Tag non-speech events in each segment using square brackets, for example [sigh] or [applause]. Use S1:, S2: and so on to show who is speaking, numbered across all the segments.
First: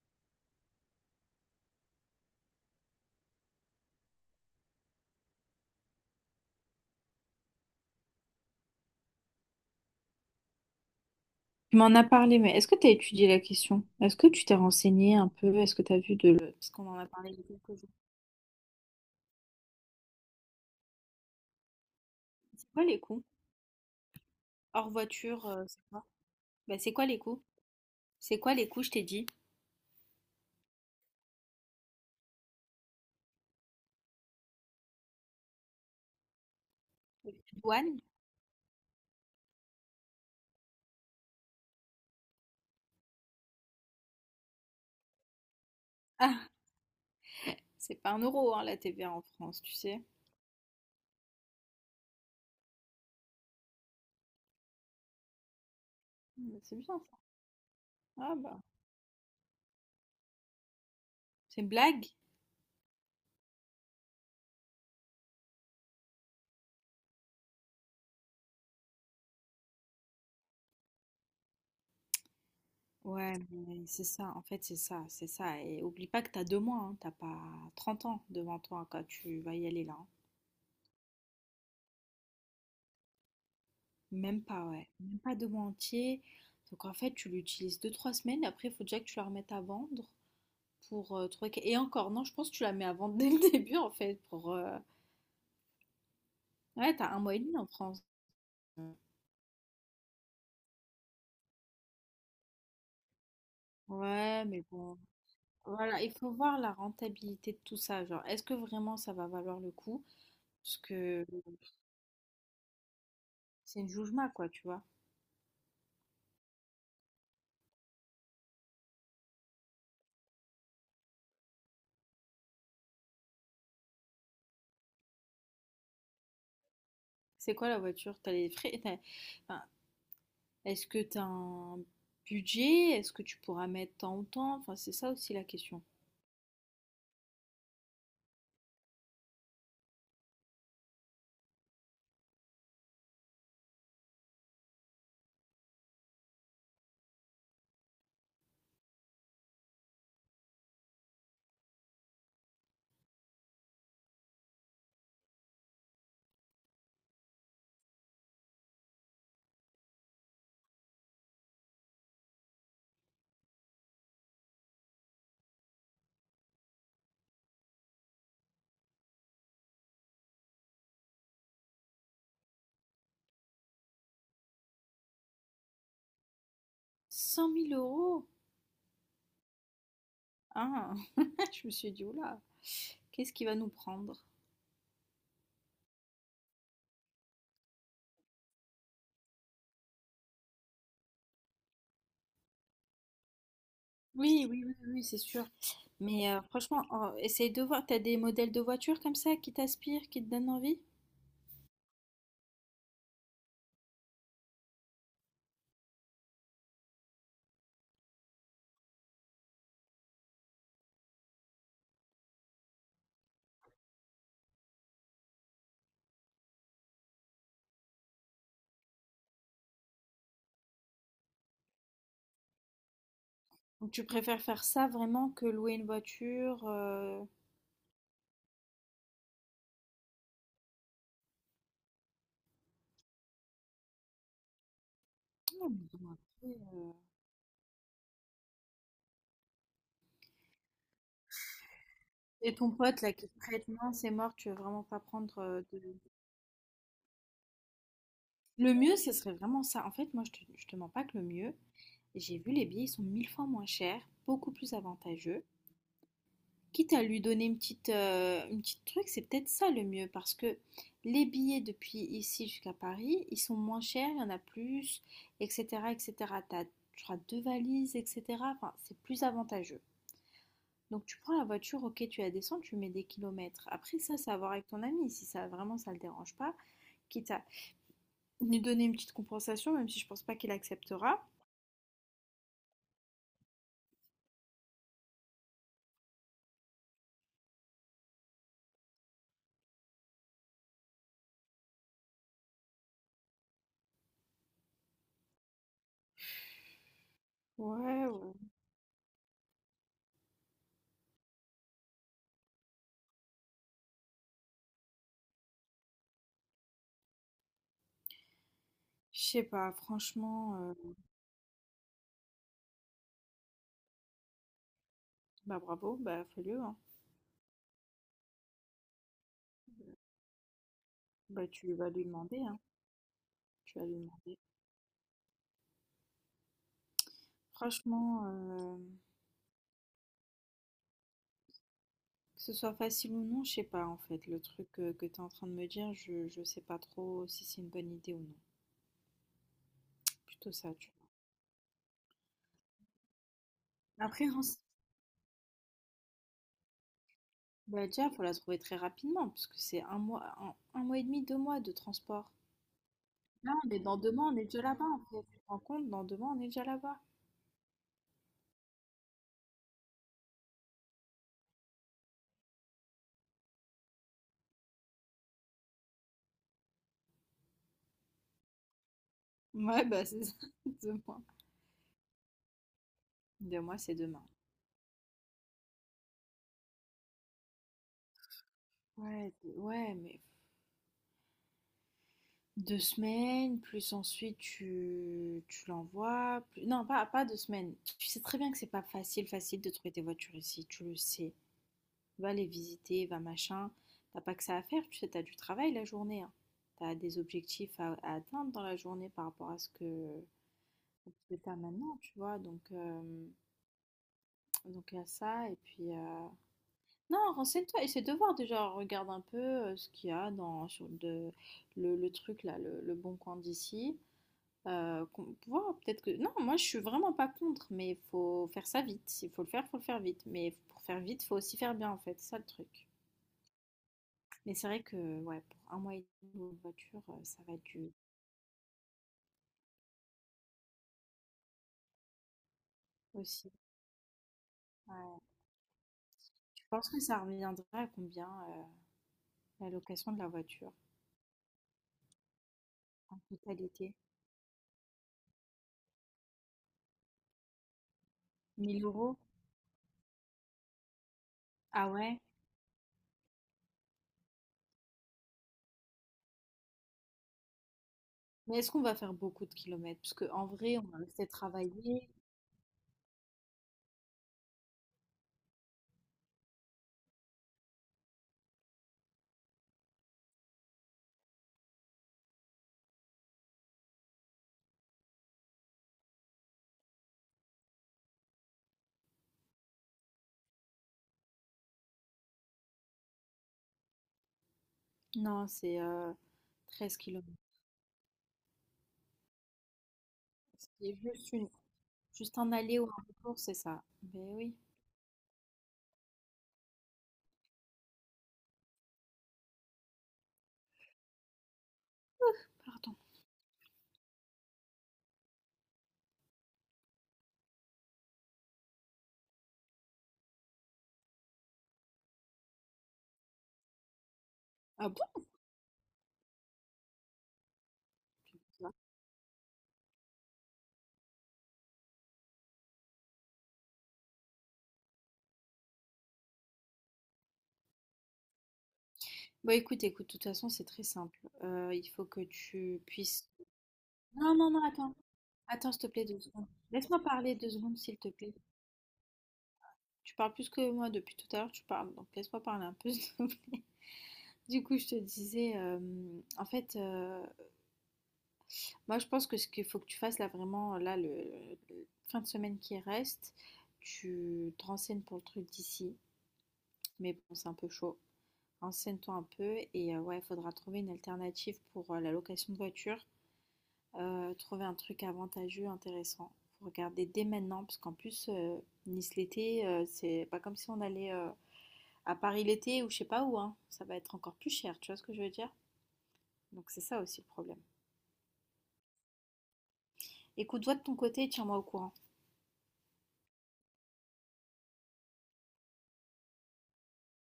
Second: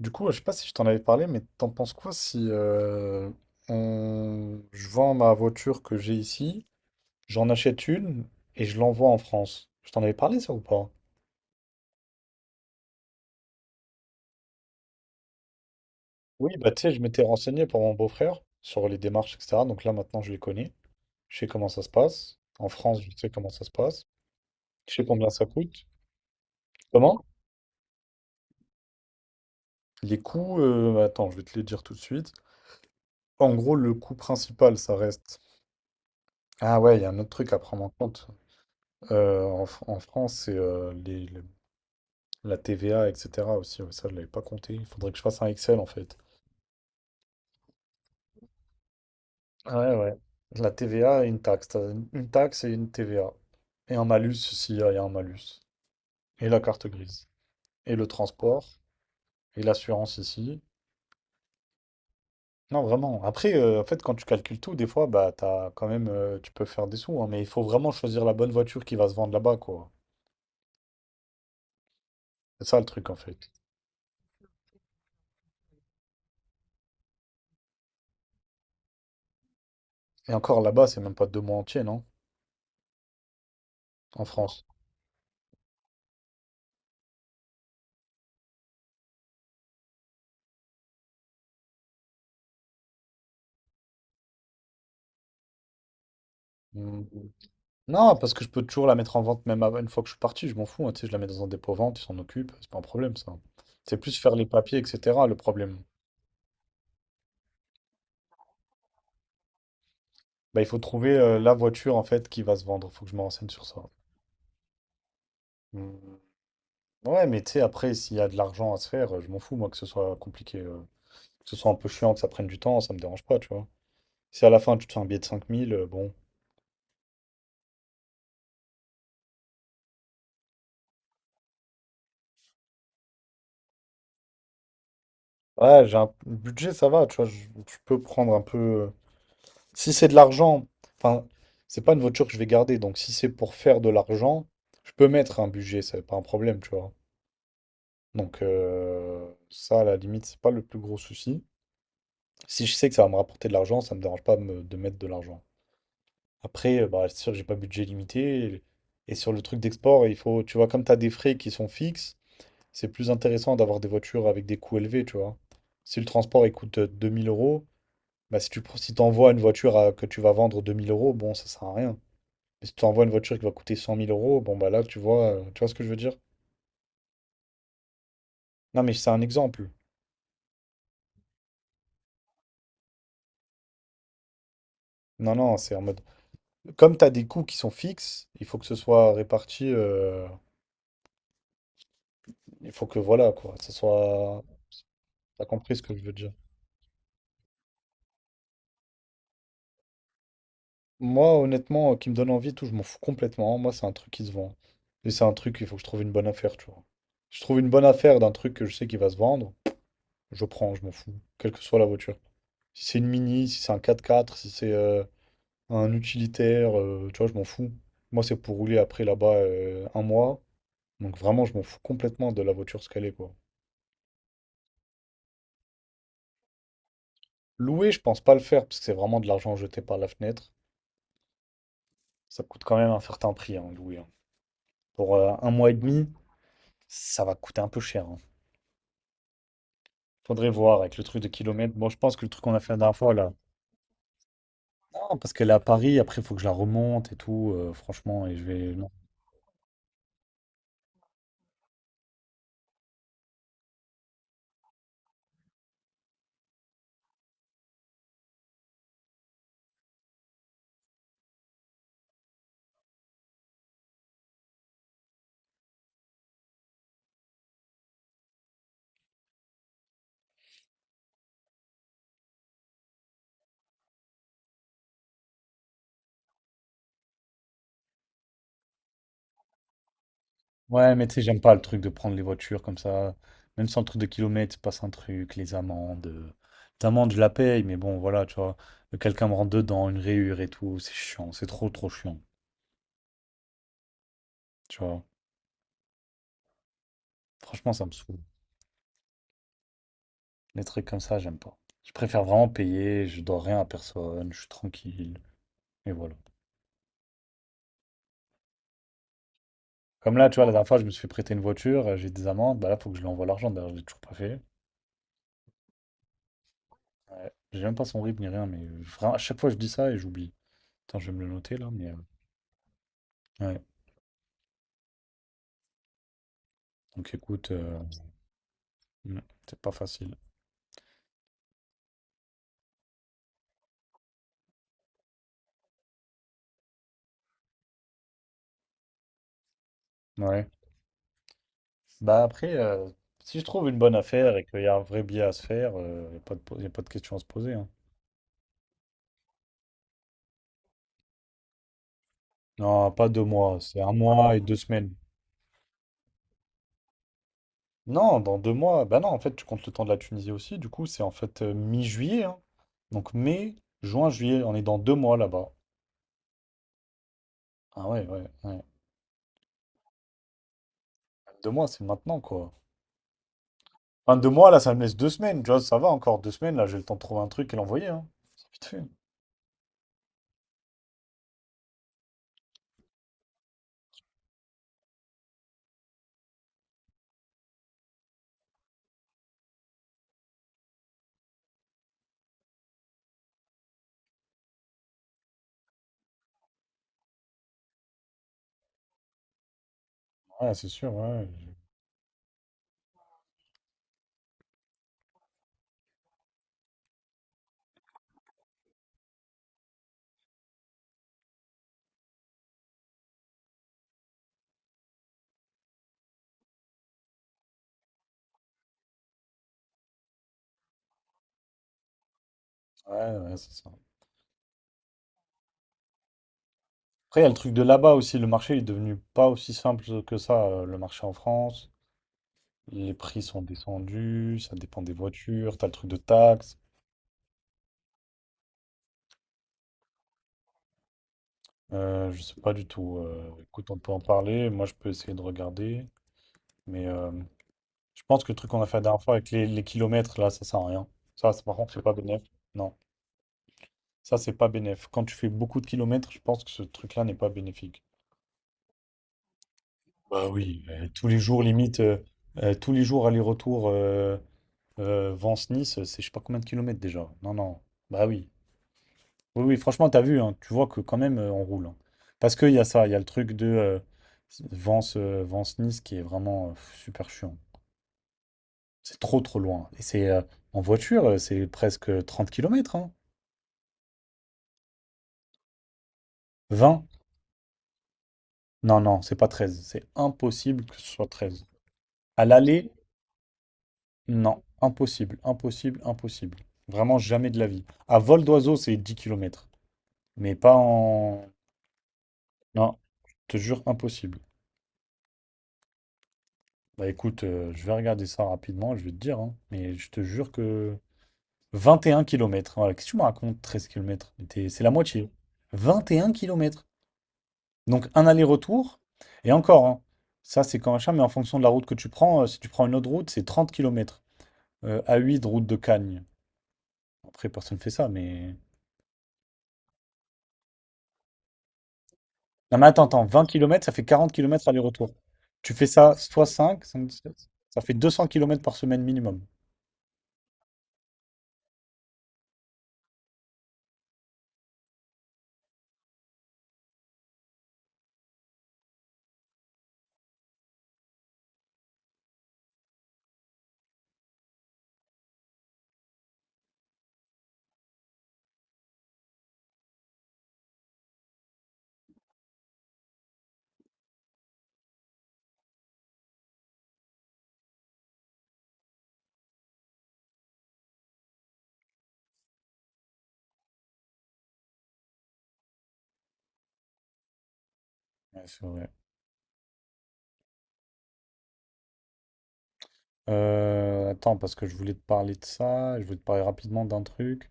S1: Du coup, ouais, je sais pas si je t'en avais parlé, mais t'en penses quoi si je vends ma voiture que j'ai ici, j'en achète une et je l'envoie en France? Je t'en avais parlé ça ou pas?
S2: Tu m'en as parlé, mais est-ce que tu as étudié la question? Est-ce que tu t'es renseigné un peu? Est-ce que tu as vu
S1: Oui, bah
S2: Parce
S1: tu
S2: qu'on
S1: sais,
S2: en
S1: je
S2: a
S1: m'étais
S2: parlé il y a
S1: renseigné
S2: quelques
S1: pour
S2: jours.
S1: mon beau-frère sur les démarches, etc. Donc là maintenant je les connais. Je sais comment ça se passe. En
S2: C'est quoi les
S1: France, je
S2: coûts?
S1: sais comment ça se passe.
S2: Hors
S1: Je sais combien ça
S2: voiture, c'est
S1: coûte.
S2: quoi? Bah, c'est quoi les
S1: Comment?
S2: coûts? C'est quoi les coûts, je t'ai dit?
S1: Les coûts, attends, je vais te les dire tout de suite. En gros, le coût principal, ça reste. Ah ouais, il y a un autre
S2: Les
S1: truc à prendre en
S2: douanes?
S1: compte. En France, c'est les la TVA, etc. aussi, ouais, ça je l'avais pas compté. Il faudrait que je fasse un Excel en fait.
S2: Ah, c'est pas un euro, hein, la TVA en France, tu
S1: Ouais,
S2: sais.
S1: ouais. La TVA et une taxe. T'as une taxe et une TVA. Et un malus s'il y a un malus. Et
S2: Mmh,
S1: la
S2: mais c'est
S1: carte
S2: bien ça.
S1: grise. Et le
S2: Ah bah,
S1: transport. Et l'assurance ici.
S2: c'est une blague?
S1: Non, vraiment. Après, en fait, quand tu calcules tout, des fois, bah, t'as quand même, tu peux faire des sous, hein, mais il faut vraiment choisir la bonne voiture qui va se vendre là-bas, quoi. C'est ça le truc, en
S2: Ouais,
S1: fait.
S2: mais c'est ça, en fait, c'est ça, c'est ça. Et oublie pas que t'as 2 mois, hein, t'as pas 30 ans devant toi quand tu vas y aller là, hein.
S1: Et encore là-bas, c'est même pas deux mois entiers, non? En
S2: Même pas,
S1: France.
S2: ouais. Même pas 2 mois entiers. Donc en fait, tu l'utilises deux trois semaines. Après, il faut déjà que tu la remettes à vendre pour trouver. Et encore, non, je pense que tu la mets à vendre dès le [laughs] début en fait. Ouais,
S1: Mm.
S2: t'as un mois et demi en France.
S1: Non, parce que je peux toujours la mettre en vente une fois que je suis parti, je m'en fous, hein, tu sais, je la mets dans un dépôt vente, ils s'en occupent, c'est pas un problème ça. C'est plus faire
S2: Ouais,
S1: les
S2: mais
S1: papiers,
S2: bon.
S1: etc. le problème.
S2: Voilà, il faut voir la rentabilité de tout ça. Genre, est-ce que vraiment ça va valoir le coup?
S1: Bah, il
S2: Parce
S1: faut trouver
S2: que
S1: la voiture en fait qui va se vendre, faut que je me renseigne sur ça.
S2: c'est une joujma, quoi, tu vois.
S1: Hmm. Ouais, mais tu sais, après, s'il y a de l'argent à se faire, je m'en fous, moi, que ce soit compliqué, que ce soit un peu chiant, que ça prenne du temps, ça me dérange pas, tu vois. Si à la fin tu te fais un billet de 5 000, bon.
S2: C'est quoi la voiture? T'as les frais. Enfin, est-ce que t'as un budget? Est-ce que tu pourras mettre tant ou tant? Enfin, c'est ça aussi la question.
S1: Ouais, j'ai un budget, ça va, tu vois, je peux prendre un peu. Si c'est de l'argent, enfin, c'est pas une voiture que je vais garder, donc si c'est pour faire de l'argent, je peux mettre un budget, c'est pas un problème, tu vois. Donc ça, à la limite, c'est pas le plus gros souci. Si je sais que ça va me rapporter de l'argent, ça me dérange pas de mettre de l'argent. Après, bah, c'est sûr que j'ai pas budget limité. Et sur le truc d'export, il faut, tu vois, comme tu as des frais qui sont fixes, c'est plus intéressant d'avoir des voitures avec des coûts élevés, tu vois. Si le transport il coûte 2 000 euros, bah, si tu pro- si t'envoies une voiture que tu vas vendre 2 000 euros, bon, ça sert à rien. Mais si tu envoies une voiture qui va coûter 100 000 euros, bon, bah là, tu vois ce que je veux dire?
S2: 100 000 euros.
S1: Non, mais c'est un exemple.
S2: Ah! [laughs] Je me suis dit: «Ouh là, qu'est-ce qu'il va nous prendre?»
S1: Non, non, c'est en mode. Comme tu as des coûts qui sont fixes, il faut que ce soit réparti. Il faut que, voilà, quoi, ça soit.
S2: Oui, oui, oui, oui, oui, c'est
S1: T'as
S2: sûr.
S1: compris ce que je veux
S2: Mais
S1: dire?
S2: franchement, en essaye de voir. T'as des modèles de voitures comme ça qui t'inspirent, qui te donnent envie?
S1: Moi, honnêtement, qui me donne envie et tout, je m'en fous complètement. Moi, c'est un truc qui se vend. Et c'est un truc, il faut que je trouve une bonne affaire, tu vois. Je trouve une bonne affaire d'un truc que je sais qu'il va se vendre, je prends, je m'en fous, quelle que soit la voiture. Si c'est une Mini, si c'est un 4x4, si c'est un utilitaire, tu vois, je m'en fous. Moi, c'est pour rouler après là-bas un mois. Donc vraiment, je m'en fous complètement de la voiture ce qu'elle est, quoi.
S2: Ou tu préfères faire ça vraiment que louer une voiture?
S1: Louer, je pense pas le faire, parce que c'est vraiment de l'argent jeté par la fenêtre. Ça coûte quand même un certain prix, hein, louer, hein. Pour un
S2: Non,
S1: mois et
S2: mais
S1: demi,
S2: bon, après, heu
S1: ça va coûter un peu cher, hein. Faudrait voir avec le truc de kilomètres. Bon, je pense que le truc qu'on
S2: et
S1: a
S2: ton
S1: fait la dernière
S2: pote là
S1: fois,
S2: qui
S1: là.
S2: te prête, non, c'est mort, tu veux vraiment pas
S1: Non, parce
S2: prendre
S1: qu'elle est à
S2: de.
S1: Paris, après, il faut que je la remonte et tout, franchement, et je vais.
S2: Le mieux, ce serait vraiment ça. En fait, moi, je te mens pas que le mieux, j'ai vu les billets, ils sont 1 000 fois moins chers, beaucoup plus avantageux. Quitte à lui donner une petite truc, c'est peut-être ça le mieux parce que les billets depuis ici jusqu'à Paris, ils sont moins chers, il y en a plus, etc., etc. T'as, je crois, deux valises, etc. Enfin, c'est plus avantageux. Donc tu prends la voiture, ok, tu la descends, tu mets des kilomètres. Après ça, c'est à voir avec ton ami, si ça vraiment ça le dérange pas, quitte à lui donner une petite compensation, même si je pense pas qu'il
S1: Ouais, mais tu sais,
S2: acceptera.
S1: j'aime pas le truc de prendre les voitures comme ça. Même sans le truc de kilomètres, il se passe un truc, les amendes. Les amendes, je la paye, mais bon, voilà, tu vois. Quelqu'un me rentre dedans, une rayure et tout, c'est chiant, c'est trop, trop chiant. Tu vois, franchement, ça me
S2: Ouais,
S1: saoule.
S2: ouais.
S1: Les trucs comme ça, j'aime pas. Je préfère vraiment payer, je dois rien à personne, je suis tranquille. Et voilà.
S2: Je sais pas,
S1: Comme là, tu vois, la
S2: franchement,
S1: dernière fois, je me suis fait prêter une voiture, j'ai des amendes, bah là, faut que je lui envoie l'argent, d'ailleurs, je l'ai toujours pas fait.
S2: bah bravo, bah fais-le, hein.
S1: Ouais. J'ai même pas son RIB ni rien, mais vraiment, à chaque fois, je dis ça et j'oublie. Attends, je vais me le
S2: Bah
S1: noter là,
S2: tu
S1: mais.
S2: vas lui demander, hein.
S1: Ouais.
S2: Tu vas lui demander.
S1: Donc écoute,
S2: Franchement, que
S1: mm, c'est pas facile.
S2: ce soit facile ou non, je sais pas en fait. Le truc que tu es en train de me dire, je sais pas trop si c'est une bonne idée ou non.
S1: Ouais.
S2: Plutôt ça, tu
S1: Bah après, si je trouve une bonne
S2: vois. Après,
S1: affaire
S2: en
S1: et qu'il y a un vrai billet à se faire, il n'y a pas y a pas de question à se poser, hein.
S2: bah, déjà, faut la trouver très rapidement, parce que c'est un mois, un mois et demi, 2 mois de transport.
S1: Non, pas deux
S2: Là,
S1: mois,
S2: on est
S1: c'est un
S2: dans 2 mois,
S1: mois
S2: on
S1: et
S2: est
S1: deux
S2: déjà là-bas
S1: semaines.
S2: en fait. Tu te rends compte, dans 2 mois, on est déjà là-bas.
S1: Non, dans deux mois, bah non, en fait, tu comptes le temps de la Tunisie aussi. Du coup, c'est en fait mi-juillet, hein. Donc mai, juin, juillet, on est dans deux mois là-bas. Ah ouais, ouais, ouais.
S2: Ouais, bah c'est ça, [laughs] 2 mois.
S1: Deux mois, c'est maintenant, quoi.
S2: 2 mois, c'est
S1: Enfin,
S2: demain.
S1: deux mois, là, ça me laisse deux semaines. Tu vois, ça va encore deux semaines. Là, j'ai le temps de trouver un truc et l'envoyer. Hein. C'est vite fait.
S2: Ouais, ouais, mais 2 semaines, plus ensuite tu l'envoies. Non, pas 2 semaines. Tu sais très bien que c'est pas facile, facile de trouver des voitures ici, tu le sais. Va les visiter, va machin. T'as pas que ça à faire, tu sais, t'as du travail la journée, hein. T'as des objectifs à atteindre dans la journée par rapport à ce que
S1: Ouais, c'est sûr, ouais.
S2: tu as maintenant, tu vois. Donc il y a ça. Et puis, non, renseigne-toi, essaie de voir déjà, regarde un peu ce qu'il y a dans le truc là, le bon coin d'ici. Voir, peut-être que. Non, moi je suis vraiment pas contre, mais il faut faire ça vite. S'il faut le faire vite. Mais pour faire vite, faut aussi faire bien en fait, c'est ça le truc.
S1: Ouais, ouais, ouais, c'est ça.
S2: Mais c'est vrai que ouais, pour un mois et demi en voiture,
S1: Après, il y a le
S2: ça
S1: truc
S2: va
S1: de
S2: être dur
S1: là-bas aussi. Le marché est devenu pas aussi simple que ça, le marché en France. Les prix sont
S2: aussi.
S1: descendus, ça dépend des
S2: Ouais.
S1: voitures. T'as le truc de taxes.
S2: Je pense que ça reviendra à combien la location de la voiture
S1: Je sais pas du tout.
S2: en
S1: Écoute, on peut
S2: totalité?
S1: en parler. Moi, je peux essayer de regarder. Mais je pense que le truc qu'on a fait la
S2: mille
S1: dernière fois
S2: euros?
S1: avec les kilomètres, là, ça sert à rien. Ça, par contre, c'est
S2: Ah
S1: pas
S2: ouais?
S1: bénéf. Non, ça, c'est pas bénéf. Quand tu fais beaucoup de kilomètres, je pense que ce truc-là n'est pas bénéfique.
S2: Mais est-ce qu'on va faire beaucoup de kilomètres? Parce
S1: Bah
S2: qu'en
S1: oui,
S2: vrai, on va
S1: tous les
S2: rester
S1: jours, limite,
S2: travailler.
S1: tous les jours aller-retour Vence-Nice, c'est je sais pas combien de kilomètres déjà. Non, non. Bah oui. Oui, oui, franchement, t'as vu, hein, tu vois que quand même, on roule, hein. Parce qu'il y a ça, il y a le truc de Vence-Nice qui est vraiment super chiant. C'est trop, trop loin. Et c'est en voiture, c'est presque 30 kilomètres, hein.
S2: Non, c'est
S1: 20?
S2: 13 kilomètres.
S1: Non, non, c'est pas treize. C'est impossible que ce
S2: C'est
S1: soit treize. À
S2: juste un
S1: l'aller,
S2: aller ou un retour, c'est ça. Ben
S1: non,
S2: oui.
S1: impossible, impossible, impossible. Vraiment jamais de la vie. À vol d'oiseau, c'est 10 kilomètres. Mais pas en. Non,
S2: Alors, attends.
S1: je te jure, impossible. Bah écoute, je vais regarder ça rapidement, je vais te dire, hein. Mais je te jure que 21 kilomètres. Voilà, qu'est-ce que tu me racontes, 13 km? C'est la
S2: Ah
S1: moitié.
S2: bon?
S1: 21 kilomètres. Donc un aller-retour. Et encore, hein, ça c'est quand machin, mais en fonction de la route que tu prends, si tu prends une autre route, c'est 30 km. A8, route de Cagnes. Après, personne fait ça, mais.
S2: Bon, écoute, écoute, de toute façon, c'est très simple. Il faut que
S1: Non mais
S2: tu
S1: attends, attends, 20
S2: puisses.
S1: kilomètres, ça fait 40
S2: Non,
S1: kilomètres
S2: non, non,
S1: aller-retour.
S2: attends.
S1: Tu fais
S2: Attends, s'il te
S1: ça
S2: plaît, deux
S1: soit
S2: secondes.
S1: 5, ça
S2: Laisse-moi parler deux
S1: fait
S2: secondes, s'il te
S1: 200
S2: plaît.
S1: kilomètres par semaine minimum.
S2: Tu parles plus que moi depuis tout à l'heure, tu parles. Donc, laisse-moi parler un peu, [laughs] s'il te plaît. Du coup, je te disais, en fait, moi, je pense que ce qu'il faut que tu fasses là, vraiment, là, fin de semaine qui reste, tu te renseignes pour le truc d'ici. Mais bon, c'est un peu chaud. Renseigne-toi un peu et ouais, il faudra trouver une alternative pour la location de voiture. Trouver un truc avantageux, intéressant. Faut regarder dès maintenant, parce qu'en plus, Nice l'été, c'est pas comme si on allait à Paris l'été ou je sais pas où, hein. Ça va être encore plus cher, tu vois ce que je veux dire? Donc c'est ça aussi le problème.
S1: Ouais, c'est vrai.
S2: Écoute, toi de ton côté, et tiens-moi au courant.
S1: Attends, parce que je voulais te parler de ça, je voulais te parler rapidement d'un truc.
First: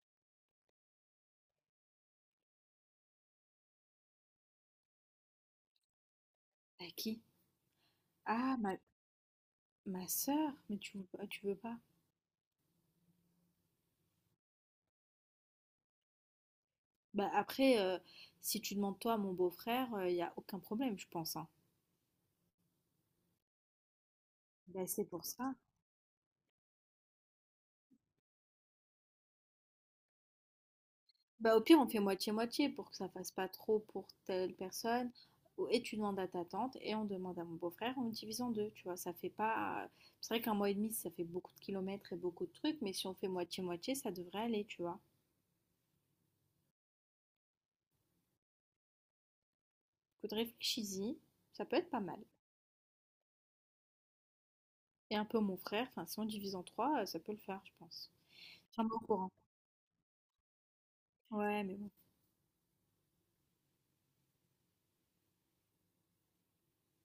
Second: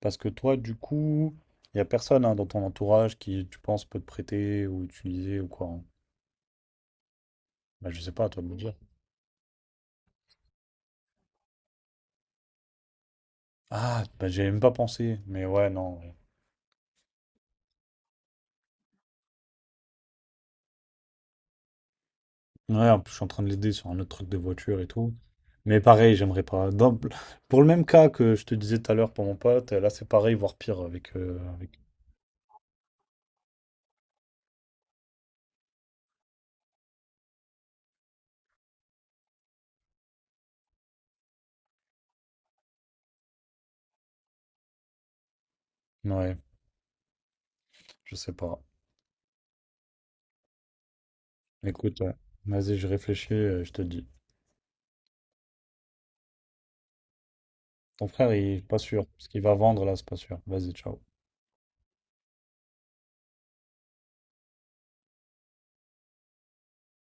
S1: Parce que toi, du coup, il n'y a personne hein, dans ton entourage qui, tu penses, peut te prêter ou utiliser ou quoi, hein.
S2: À qui?
S1: Bah, je sais pas, à toi de me
S2: Ah,
S1: dire.
S2: ma sœur? Mais tu veux pas, tu veux pas?
S1: Ah, bah, j'y avais même pas pensé. Mais ouais, non. Ouais,
S2: Bah après, si tu demandes toi à mon beau-frère, il n'y a aucun problème, je pense, hein.
S1: ouais, en plus, je suis en train de l'aider sur un autre truc de voiture et
S2: Bah, c'est
S1: tout.
S2: pour ça.
S1: Mais pareil, j'aimerais pas. Pour le même cas que je te disais tout à l'heure pour mon pote, là, c'est pareil, voire pire avec, euh,
S2: Bah, au
S1: avec.
S2: pire, on fait moitié-moitié pour que ça fasse pas trop pour telle personne. Et tu demandes à ta tante et on demande à mon beau-frère, on le divise en deux, tu vois, ça fait pas. C'est vrai qu'un mois et demi, ça fait beaucoup de kilomètres et beaucoup de trucs, mais si on fait moitié-moitié, ça devrait aller, tu vois.
S1: Ouais, je sais pas.
S2: Écoute, réfléchis-y, ça peut être
S1: Écoute,
S2: pas
S1: ouais.
S2: mal.
S1: Vas-y, je réfléchis, je te dis.
S2: Et un peu mon frère, enfin, si on divise en trois, ça peut le faire, je
S1: Ton
S2: pense.
S1: frère, il est pas
S2: Tiens-moi
S1: sûr.
S2: au
S1: Ce
S2: courant.
S1: qu'il va vendre là, c'est pas sûr. Vas-y, ciao.
S2: Ouais, mais bon.